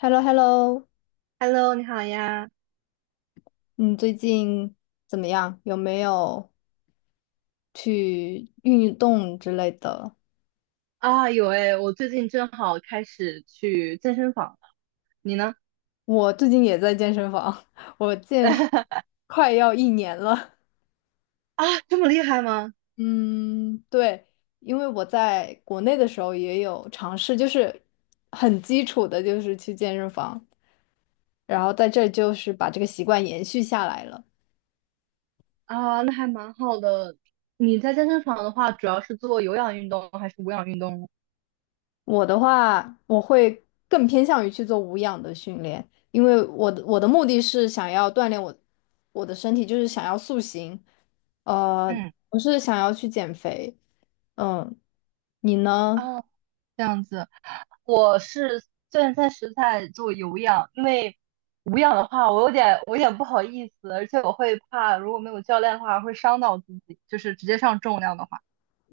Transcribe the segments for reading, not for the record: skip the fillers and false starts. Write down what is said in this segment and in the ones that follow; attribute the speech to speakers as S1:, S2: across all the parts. S1: h e l l o h e l l o
S2: Hello，你好呀！
S1: 你最近怎么样？有没有去运动之类的？
S2: 啊，有诶，我最近正好开始去健身房了。你呢？
S1: 我最近也在健身房，我健身 快要1年了。
S2: 啊，这么厉害吗？
S1: 嗯，对，因为我在国内的时候也有尝试，就是很基础的，就是去健身房，然后在这就是把这个习惯延续下来了。
S2: 啊，那还蛮好的。你在健身房的话，主要是做有氧运动还是无氧运动呢？
S1: 我的话，我会更偏向于去做无氧的训练，因为我的目的是想要锻炼我的身体，就是想要塑形，呃，
S2: 嗯，
S1: 不是想要去减肥。嗯，你呢？
S2: 啊，这样子。我是现在是在做有氧，因为无氧的话，我有点不好意思，而且我会怕如果没有教练的话会伤到自己，就是直接上重量的话。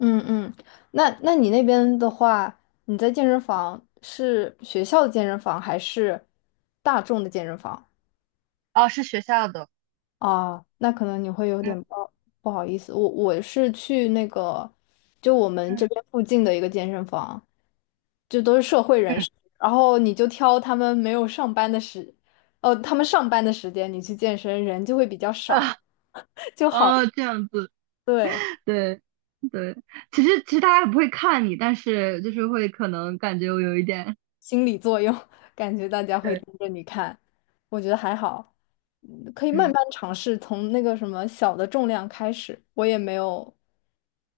S1: 嗯嗯，那你那边的话，你在健身房是学校的健身房还是大众的健身房？
S2: 啊，是学校的。
S1: 啊，那可能你会有点
S2: 嗯
S1: 不好意思，我是去那个就我们这边
S2: 嗯。
S1: 附近的一个健身房。就都是社会人
S2: 嗯。
S1: 士，然后你就挑他们没有上班的时，哦，他们上班的时间你去健身，人就会比较少，
S2: 啊。
S1: 就好，
S2: 哦，这样子，
S1: 对，
S2: 对，对，其实大家也不会看你，但是就是会可能感觉我有一点
S1: 心理作用，感觉 大家会
S2: 对，
S1: 盯着你看，我觉得还好，可以慢
S2: 嗯，
S1: 慢尝试，从那个什么小的重量开始，我也没有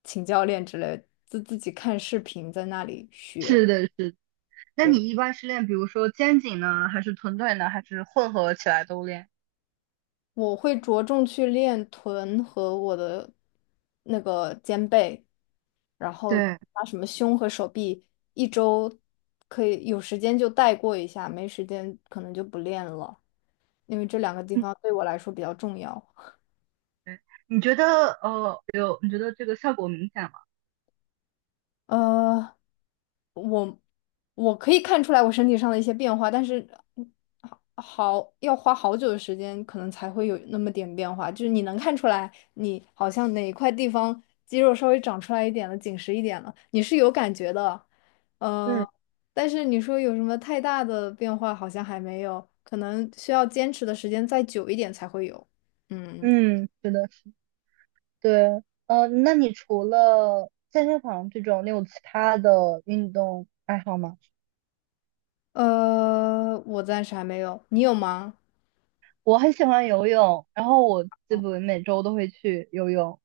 S1: 请教练之类的，自己看视频在那里学。
S2: 是的，是的。那
S1: 对。
S2: 你一般是练，比如说肩颈呢，还是臀腿呢，还是混合起来都练？
S1: 我会着重去练臀和我的那个肩背，然后
S2: 对，
S1: 把什么胸和手臂一周可以有时间就带过一下，没时间可能就不练了，因为这两个地
S2: 嗯，
S1: 方对我来说比较重要。
S2: 对，你觉得你觉得这个效果明显吗？
S1: 呃，我可以看出来我身体上的一些变化，但是嗯好要花好久的时间，可能才会有那么点变化。就是你能看出来，你好像哪一块地方肌肉稍微长出来一点了，紧实一点了，你是有感觉的。呃，
S2: 嗯，
S1: 但是你说有什么太大的变化，好像还没有，可能需要坚持的时间再久一点才会有。嗯，
S2: 嗯，是的，是的。对，那你除了健身房这种，你有其他的运动爱好吗？
S1: 我暂时还没有，你有吗？
S2: 我很喜欢游泳，然后我基本每周都会去游泳。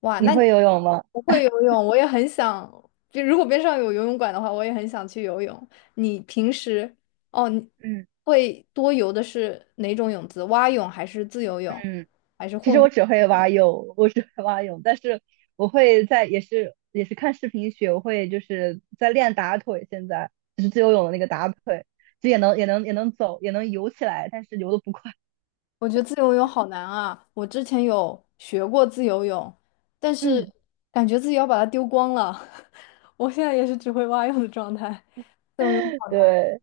S1: 哇，
S2: 你
S1: 那你
S2: 会游泳吗？
S1: 不会游泳，我也很想。就如果边上有游泳馆的话，我也很想去游泳。你平时哦，你
S2: 嗯。
S1: 会多游的是哪种泳姿？蛙泳还是自由泳，
S2: 嗯。
S1: 还是
S2: 其实
S1: 混合？
S2: 我只会蛙泳，我只会蛙泳，但是我会在也是看视频学，我会就是在练打腿，现在就是自由泳的那个打腿，就也能走，也能游起来，但是游的不快。
S1: 我觉得自由泳好难啊！我之前有学过自由泳，但是
S2: 嗯，
S1: 感觉自己要把它丢光了。我现在也是只会蛙泳的状态。
S2: 对，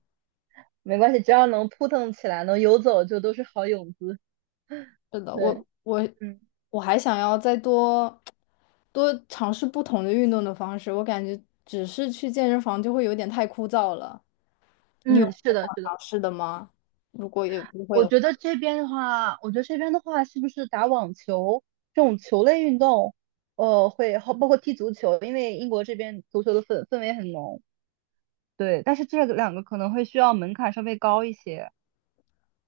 S2: 没关系，只要能扑腾起来，能游走就都是好泳姿。
S1: 是的，
S2: 对，
S1: 我
S2: 嗯
S1: 我还想要再多多尝试不同的运动的方式，我感觉只是去健身房就会有点太枯燥了。你有什
S2: 嗯，是
S1: 么
S2: 的，
S1: 想
S2: 是的。
S1: 尝试的吗？如果有机会的话，
S2: 我觉得这边的话，是不是打网球这种球类运动，会好，包括踢足球，因为英国这边足球的氛围很浓，对。但是这两个可能会需要门槛稍微高一些。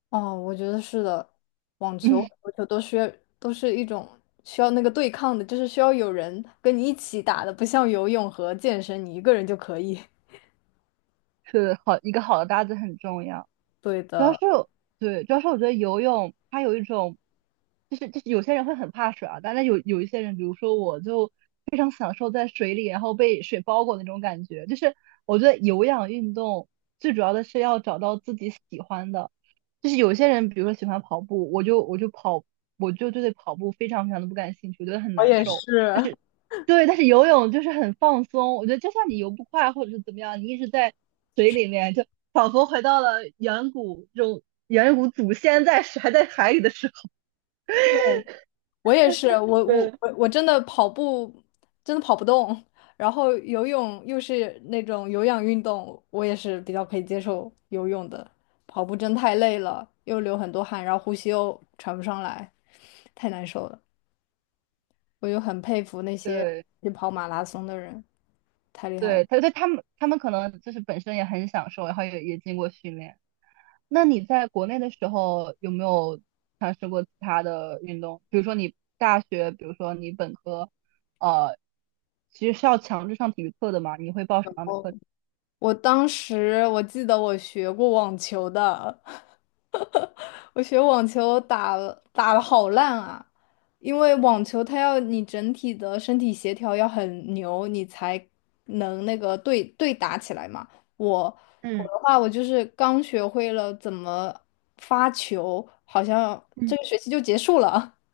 S1: 哦，我觉得是的，网 球、
S2: 嗯，
S1: 足球都需要都是一种需要那个对抗的，就是需要有人跟你一起打的，不像游泳和健身，你一个人就可以。
S2: 是好，一个好的搭子很重要。
S1: 对
S2: 主要是
S1: 的，
S2: 对，主要是我觉得游泳它有一种，就是有些人会很怕水啊，但是有一些人，比如说我就非常享受在水里，然后被水包裹那种感觉。就是我觉得有氧运动最主要的是要找到自己喜欢的，就是有些人比如说喜欢跑步，我就跑，我就对跑步非常非常的不感兴趣，我觉得很
S1: 我
S2: 难
S1: 也
S2: 受。
S1: 是。
S2: 对，但是游泳就是很放松，我觉得就算你游不快或者是怎么样，你一直在水里面，就仿佛回到了远古这种远古祖先在还在海里的时候。
S1: 我也是，我我
S2: 对，
S1: 我我真的跑步真的跑不动，然后游泳又是那种有氧运动，我也是比较可以接受游泳的。跑步真太累了，又流很多汗，然后呼吸又喘不上来，太难受了。我就很佩服那些
S2: 对，
S1: 去跑马拉松的人，太厉害了。
S2: 对，他们可能就是本身也很享受，然后也经过训练。那你在国内的时候有没有尝试过其他的运动？比如说你大学，比如说你本科，呃，其实是要强制上体育课的嘛？你会报什么样的课程？
S1: 我当时我记得我学过网球的，我学网球打了好烂啊，因为网球它要你整体的身体协调要很牛，你才能那个对打起来嘛。我我
S2: 嗯。
S1: 的话，我就是刚学会了怎么发球，好像这
S2: 嗯。
S1: 个学期就结束了。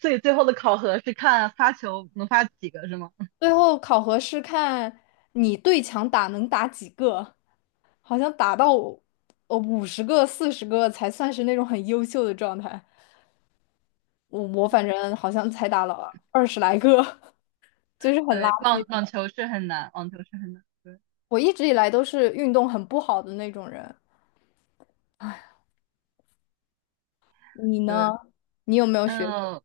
S2: 所以最后的考核是看发球能发几个，是吗？
S1: 最后考核是看你对墙打能打几个，好像打到50个、40个才算是那种很优秀的状态。我反正好像才打了20来个，就是很垃
S2: 对，网
S1: 圾。
S2: 网球是很难，网球是很难。对，
S1: 我一直以来都是运动很不好的那种人，你呢？
S2: 对，
S1: 你有没有学
S2: 嗯，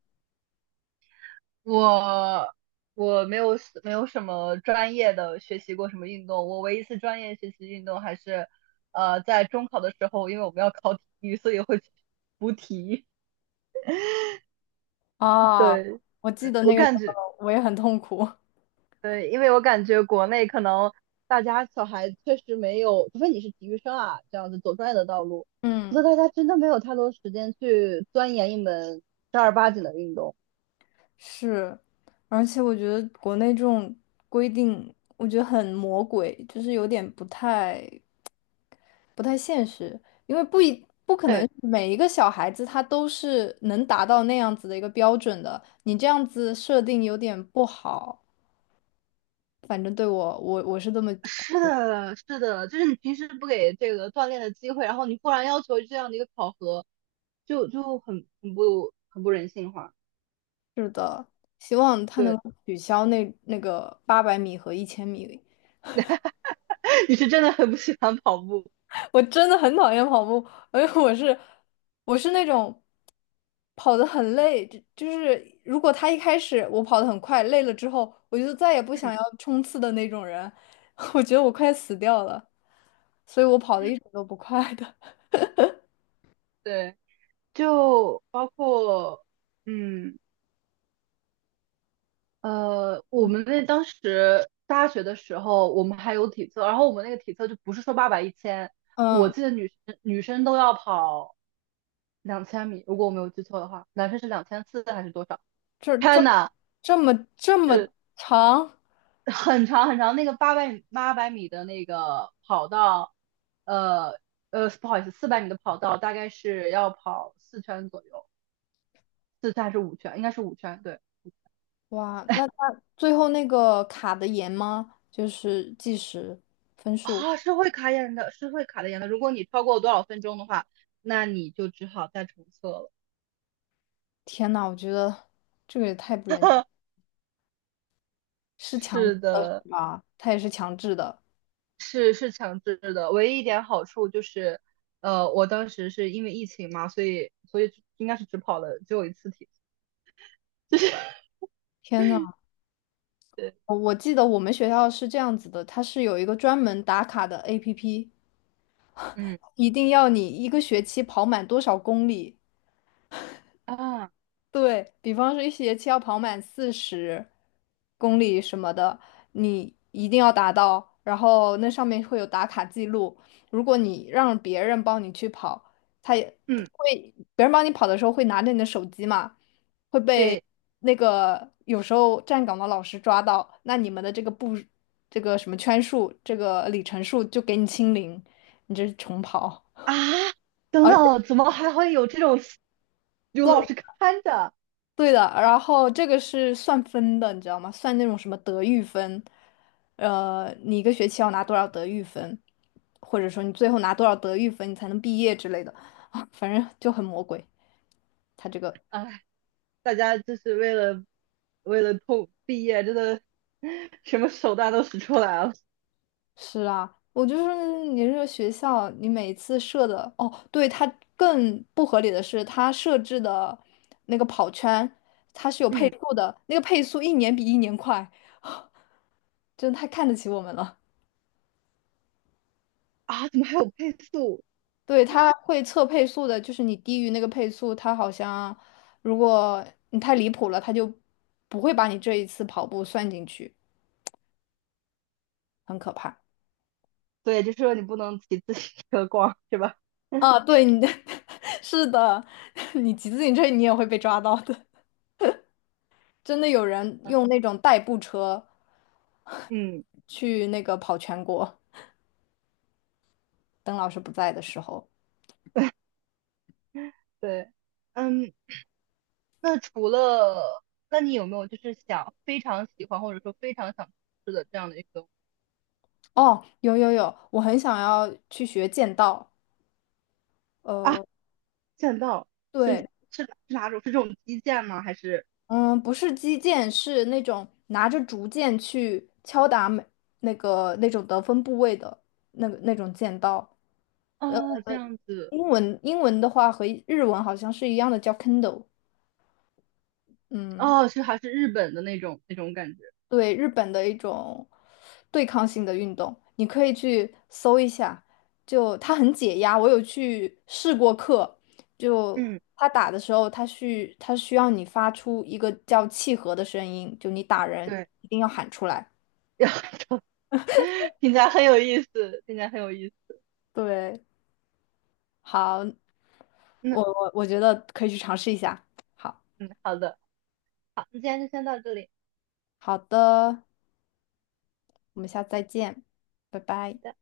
S2: 我我没有什么专业的学习过什么运动，我唯一一次专业学习运动还是，在中考的时候，因为我们要考体育，所以会去补体育。
S1: 啊？
S2: 对，
S1: 我记
S2: 对
S1: 得
S2: 我
S1: 那个时
S2: 感
S1: 候
S2: 觉
S1: 我也很痛苦。
S2: 对，因为我感觉国内可能大家小孩确实没有，除非你是体育生啊，这样子走专业的道路，否
S1: 嗯，
S2: 则大家真的没有太多时间去钻研一门正儿八经的运动。
S1: 是，而且我觉得国内这种规定，我觉得很魔鬼，就是有点不太现实，因为不可能
S2: 对，
S1: 每一个小孩子他都是能达到那样子的一个标准的，你这样子设定有点不好。反正对我，我是这么
S2: 是的，是的，就是你平时不给这个锻炼的机会，然后你忽然要求这样的一个考核，就就很不人性化。
S1: 是的，希望他能
S2: 对，
S1: 够取消那个800米和1000米。
S2: 你是真的很不喜欢跑步，
S1: 我真的很讨厌跑步，而且我是那种。跑得很累，就是如果他一开始我跑得很快，累了之后，我就再也不
S2: 嗯，
S1: 想要冲刺的那种人，我觉得我快死掉了，所以我跑得一直都不快的。
S2: 对，就包括嗯。我们那当时大学的时候，我们还有体测，然后我们那个体测就不是说八百一千，我
S1: 嗯，
S2: 记得女生都要跑2000米，如果我没有记错的话，男生是2400还是多少
S1: 这
S2: 天
S1: 这
S2: h
S1: 这么
S2: 是
S1: 长，
S2: 很长很长，那个八百米的那个跑道，呃不好意思，400米的跑道大概是要跑四圈左右，四圈还是五圈？应该是五圈，对。
S1: 哇，那他最后那个卡的严吗？就是计时分数。
S2: 啊，是会卡眼的，是会卡的眼的。如果你超过多少分钟的话，那你就只好再重测了。
S1: 天呐，我觉得这个也太不人性，是强制
S2: 是
S1: 的
S2: 的，
S1: 是吧？他也是强制的。
S2: 是是强制的。唯一一点好处就是，我当时是因为疫情嘛，所以应该是只跑了只有一次题，就是
S1: 天呐。
S2: 对，
S1: 我记得我们学校是这样子的，它是有一个专门打卡的 APP，
S2: 嗯，
S1: 一定要你一个学期跑满多少公里，
S2: 啊，
S1: 对，比方说一学期要跑满40公里什么的，你一定要达到，然后那上面会有打卡记录。如果你让别人帮你去跑，他也
S2: 嗯，
S1: 会，别人帮你跑的时候会拿着你的手机嘛，会被
S2: 对
S1: 那个有时候站岗的老师抓到，那你们的这个步，这个什么圈数，这个里程数就给你清零，你这是重跑。
S2: 啊，等
S1: 而
S2: 等，怎么还会有这种 有老师看着？
S1: 对的，然后这个是算分的，你知道吗？算那种什么德育分，你一个学期要拿多少德育分，或者说你最后拿多少德育分，你才能毕业之类的，啊，反正就很魔鬼。他这个
S2: 啊，大家就是为了通毕业，真的什么手段都使出来了。
S1: 是啊，我就是你这个学校，你每次设的，哦，对，它更不合理的是，它设置的那个跑圈，它是有配
S2: 嗯，
S1: 速的，那个配速一年比一年快，真的太看得起我们了。
S2: 啊，怎么还有配速？
S1: 对，它会测配速的，就是你低于那个配速，它好像如果你太离谱了，它就不会把你这一次跑步算进去，很可怕。
S2: 对，就是说你不能骑自行车逛，是吧？
S1: 啊，对，你的 是的，你骑自行车你也会被抓到的。真的有人
S2: 嗯，
S1: 用那种代步车
S2: 嗯，
S1: 去那个跑全国，邓老师不在的时候。
S2: 对，嗯，那除了，那你有没有就是想非常喜欢或者说非常想吃的这样的一个
S1: 哦，有有有，我很想要去学剑道。
S2: 啊？
S1: 呃，
S2: 剑道
S1: 对，
S2: 是哪种？是这种击剑吗？还是
S1: 嗯，不是击剑，是那种拿着竹剑去敲打每那个那种得分部位的那个那种剑刀。呃，
S2: 啊这样子？
S1: 英文的话和日文好像是一样的，叫 Kendo。嗯，
S2: 哦，是还是日本的那种感觉？
S1: 对，日本的一种对抗性的运动，你可以去搜一下，就它很解压。我有去试过课，就
S2: 嗯，
S1: 他打的时候，他需要你发出一个叫契合的声音，就你打人
S2: 对，
S1: 一定要喊出来。
S2: 要。听起来很有意思，听起来很有意思。
S1: 对。好，
S2: 嗯，
S1: 我觉得可以去尝试一下。好，
S2: 嗯，好的，好，那今天就先到这里。
S1: 好的，我们下次再见，拜
S2: 好
S1: 拜。
S2: 的